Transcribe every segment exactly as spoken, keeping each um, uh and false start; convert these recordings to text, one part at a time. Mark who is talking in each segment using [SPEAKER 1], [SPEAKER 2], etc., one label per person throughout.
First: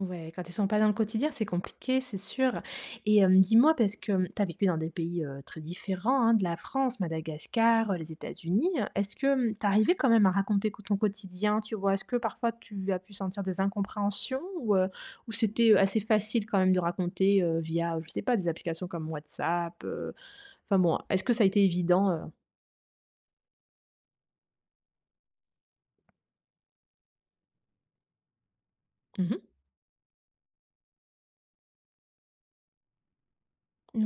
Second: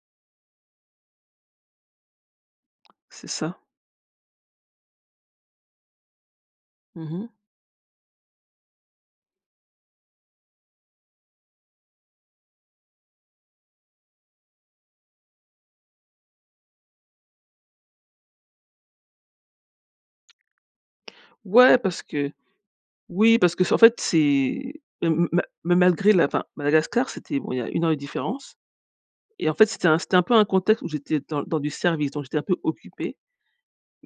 [SPEAKER 1] Ouais. Quand ils sont pas dans le quotidien, c'est compliqué, c'est sûr. Et
[SPEAKER 2] C'est
[SPEAKER 1] hem,
[SPEAKER 2] ça.
[SPEAKER 1] dis-moi, parce que, hem, tu as vécu dans des pays, heu, très différents hein, de la France,
[SPEAKER 2] Mmh mh.
[SPEAKER 1] Madagascar, heu, les États-Unis. Est-ce que, hem, tu arrivais quand même à raconter quo ton quotidien? Tu vois? Est-ce que parfois tu as pu sentir des incompréhensions? Ou, heu, ou c'était, heu, assez facile quand même de raconter, heu, via, je sais pas, des applications comme WhatsApp? Heu, enfin bon, est-ce que ça a été
[SPEAKER 2] Ouais, parce
[SPEAKER 1] évident,
[SPEAKER 2] que
[SPEAKER 1] heu?
[SPEAKER 2] oui parce que c'est en fait, c'est m m ma mais malgré la enfin, Madagascar c'était, bon il y a une heure de différence
[SPEAKER 1] Mmh mh.
[SPEAKER 2] Et en fait, c'était un c'était un peu un contexte où j'étais dans dans du service, donc j'étais un peu occupée.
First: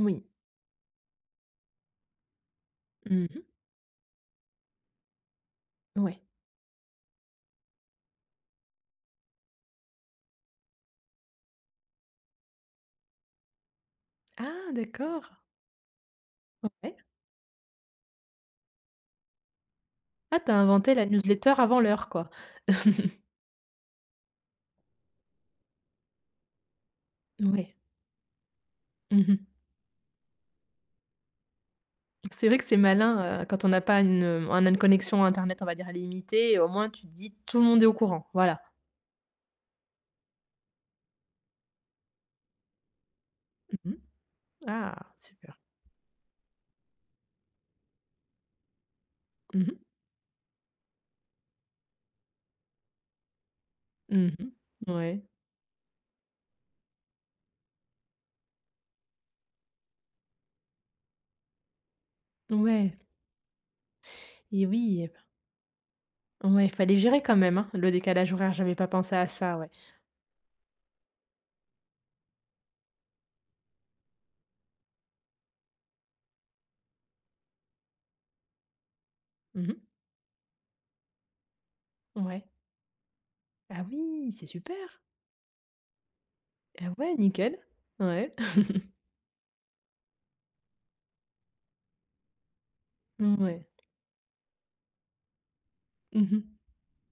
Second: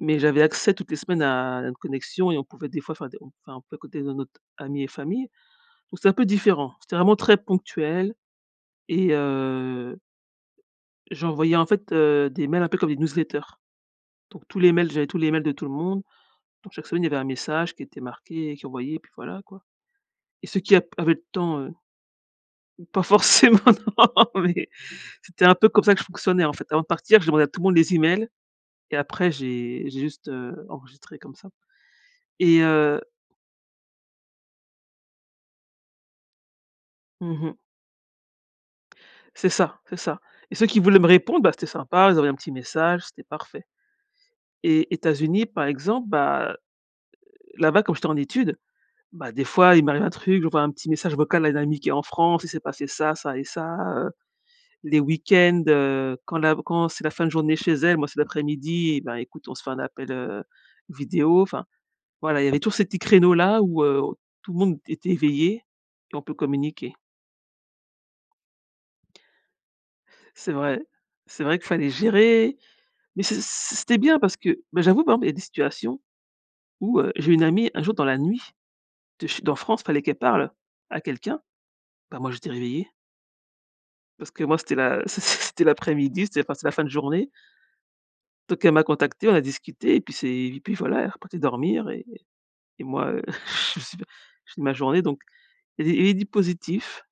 [SPEAKER 2] Mais j'avais accès toutes les semaines à une connexion et on pouvait des fois enfin, des
[SPEAKER 1] Mmh mh.
[SPEAKER 2] enfin on pouvait écouter no notre ami et famille. Donc c'est un
[SPEAKER 1] Ouais.
[SPEAKER 2] peu différent, c'était vraiment très ponctuel et heu j'envoyais en fait, heu, des mails un peu comme des newsletters. Donc tous
[SPEAKER 1] Ah!
[SPEAKER 2] les mails, j'avais tous les
[SPEAKER 1] D'accord.
[SPEAKER 2] mails de tout le monde,
[SPEAKER 1] O
[SPEAKER 2] donc chaque semaine
[SPEAKER 1] ouais.
[SPEAKER 2] il y avait un message qui était marqué et qui envoyait et puis voilà, quoi.
[SPEAKER 1] Ah
[SPEAKER 2] Et
[SPEAKER 1] tu as
[SPEAKER 2] ceux qui ap
[SPEAKER 1] inventé la
[SPEAKER 2] avaient le
[SPEAKER 1] newsletter
[SPEAKER 2] temps, heu
[SPEAKER 1] avant l'heure, quoi?
[SPEAKER 2] Pas forcément, non, mais c'était un peu comme ça que je fonctionnais, en fait. Avant de partir j'ai demandé à tout le
[SPEAKER 1] Mouais.
[SPEAKER 2] monde les emails et
[SPEAKER 1] Mmh
[SPEAKER 2] après
[SPEAKER 1] mh.
[SPEAKER 2] j'ai j'ai juste, heu, enregistré comme ça.
[SPEAKER 1] C'est vrai
[SPEAKER 2] Et
[SPEAKER 1] que c'est
[SPEAKER 2] heu
[SPEAKER 1] malin, heu, quand on n'a pas une un même connexion internet, on va dire, «alimité» et au moins tu te dis,
[SPEAKER 2] Mmh mh.
[SPEAKER 1] tout le monde est au courant, voilà.
[SPEAKER 2] C'est ça, c'est ça. Et ceux qui voulaient me répondre, bah, c'était sympa, ils envoyaient un petit message, c'était parfait.
[SPEAKER 1] Mmh mh.
[SPEAKER 2] Et
[SPEAKER 1] Ah!
[SPEAKER 2] États-Unis
[SPEAKER 1] Super.
[SPEAKER 2] par exemple, bah, heu heu, là-bas, comme j'étais en études, bah, des
[SPEAKER 1] Mmh
[SPEAKER 2] fois
[SPEAKER 1] mh.
[SPEAKER 2] il m'arrivait un truc, j'envoie un petit message vocal à une amie qui est en France, il s'est passé ça, ça et ça. Heu,
[SPEAKER 1] Mmh mh.
[SPEAKER 2] les
[SPEAKER 1] Ouais.
[SPEAKER 2] week-ends, heu, quand la quand c'est la fin de journée chez elle, moi, c'est l'après-midi, ben, écoute on se fait un appel heu, vidéo. Enfin, voilà, il y avait tous ces
[SPEAKER 1] Ouais.
[SPEAKER 2] petits créneaux là, où, heu, tout le
[SPEAKER 1] Et
[SPEAKER 2] monde
[SPEAKER 1] oui. Eh
[SPEAKER 2] était
[SPEAKER 1] ben.
[SPEAKER 2] éveillé et on peut
[SPEAKER 1] Ouais, fallait
[SPEAKER 2] communiquer.
[SPEAKER 1] gérer quand même, hein? Le décalage horaire, j'avais pas pensé à ça, ouais.
[SPEAKER 2] C'est vrai, c'est vrai qu'il fallait gérer, mais c'-c' c'était bien parce que, bah, j'avoue par exemple, il y a des situations où, heu, j'ai une amie un jour dans la nuit de chez en
[SPEAKER 1] Mmh
[SPEAKER 2] France,
[SPEAKER 1] mh.
[SPEAKER 2] il fallait qu'elle parle à quelqu'un, bah, moi
[SPEAKER 1] Ouais.
[SPEAKER 2] j'étais réveillée
[SPEAKER 1] Ah
[SPEAKER 2] parce
[SPEAKER 1] oui!
[SPEAKER 2] que
[SPEAKER 1] C'est
[SPEAKER 2] moi c'était
[SPEAKER 1] super.
[SPEAKER 2] la c' c' c'était l'après-midi, c'était enfin c'était la fin
[SPEAKER 1] Ah
[SPEAKER 2] de
[SPEAKER 1] ouais,
[SPEAKER 2] journée
[SPEAKER 1] nickel. Ouais.
[SPEAKER 2] donc elle m'a contacté, on a discuté et puis c'est et puis voilà, elle est repartie dormir et moi, heu,
[SPEAKER 1] Mmh, oui.
[SPEAKER 2] je suis j'ai fini ma journée, donc il y a des il y avait du
[SPEAKER 1] Mmh mh.
[SPEAKER 2] positif.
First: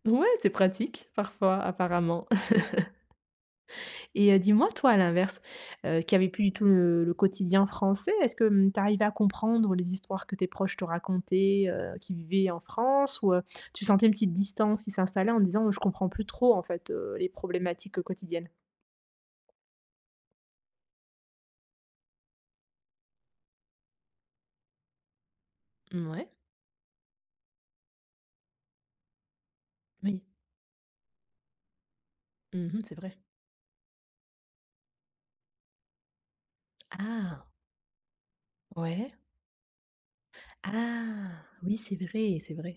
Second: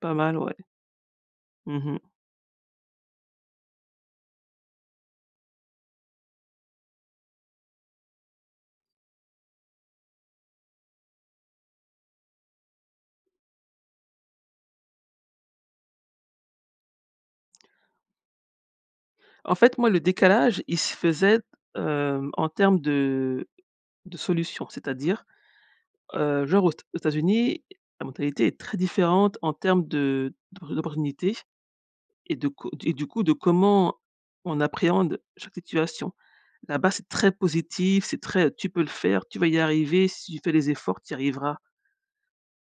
[SPEAKER 2] Pas
[SPEAKER 1] Ouais,
[SPEAKER 2] mal,
[SPEAKER 1] c'est
[SPEAKER 2] ouais.
[SPEAKER 1] pratique parfois,
[SPEAKER 2] Mmh mh.
[SPEAKER 1] apparemment. Et heu, dis-moi, toi, à l'inverse, heu qui avait plus du tout le le quotidien français, est-ce que, hem, tu arrivais à comprendre les histoires que tes proches te racontaient, heu, qui vivaient en France ou, heu, tu sentais une petite distance qui s'installait en disant: «Je comprends plus trop en fait, heu, les problématiques quotidiennes?»
[SPEAKER 2] En fait, moi, le décalage il se faisait, heu, en termes de de solutions. C'est-à-dire,
[SPEAKER 1] Mmh, ouais.
[SPEAKER 2] heu, genre aux t aux Etats États-Unis, la mentalité est très différente en termes
[SPEAKER 1] Oui.
[SPEAKER 2] de d'o d'opportunités et de co
[SPEAKER 1] Mmh mh.
[SPEAKER 2] et
[SPEAKER 1] C'est
[SPEAKER 2] du
[SPEAKER 1] vrai.
[SPEAKER 2] coup de comment on appréhende chaque situation. Là-bas, c'est très
[SPEAKER 1] Ah!
[SPEAKER 2] positif, c'est très: «Tu peux le
[SPEAKER 1] Ouais.
[SPEAKER 2] faire, tu vas y arriver, si tu fais les efforts, tu y
[SPEAKER 1] Ah!
[SPEAKER 2] arriveras».
[SPEAKER 1] Oui, c'est vrai, c'est vrai.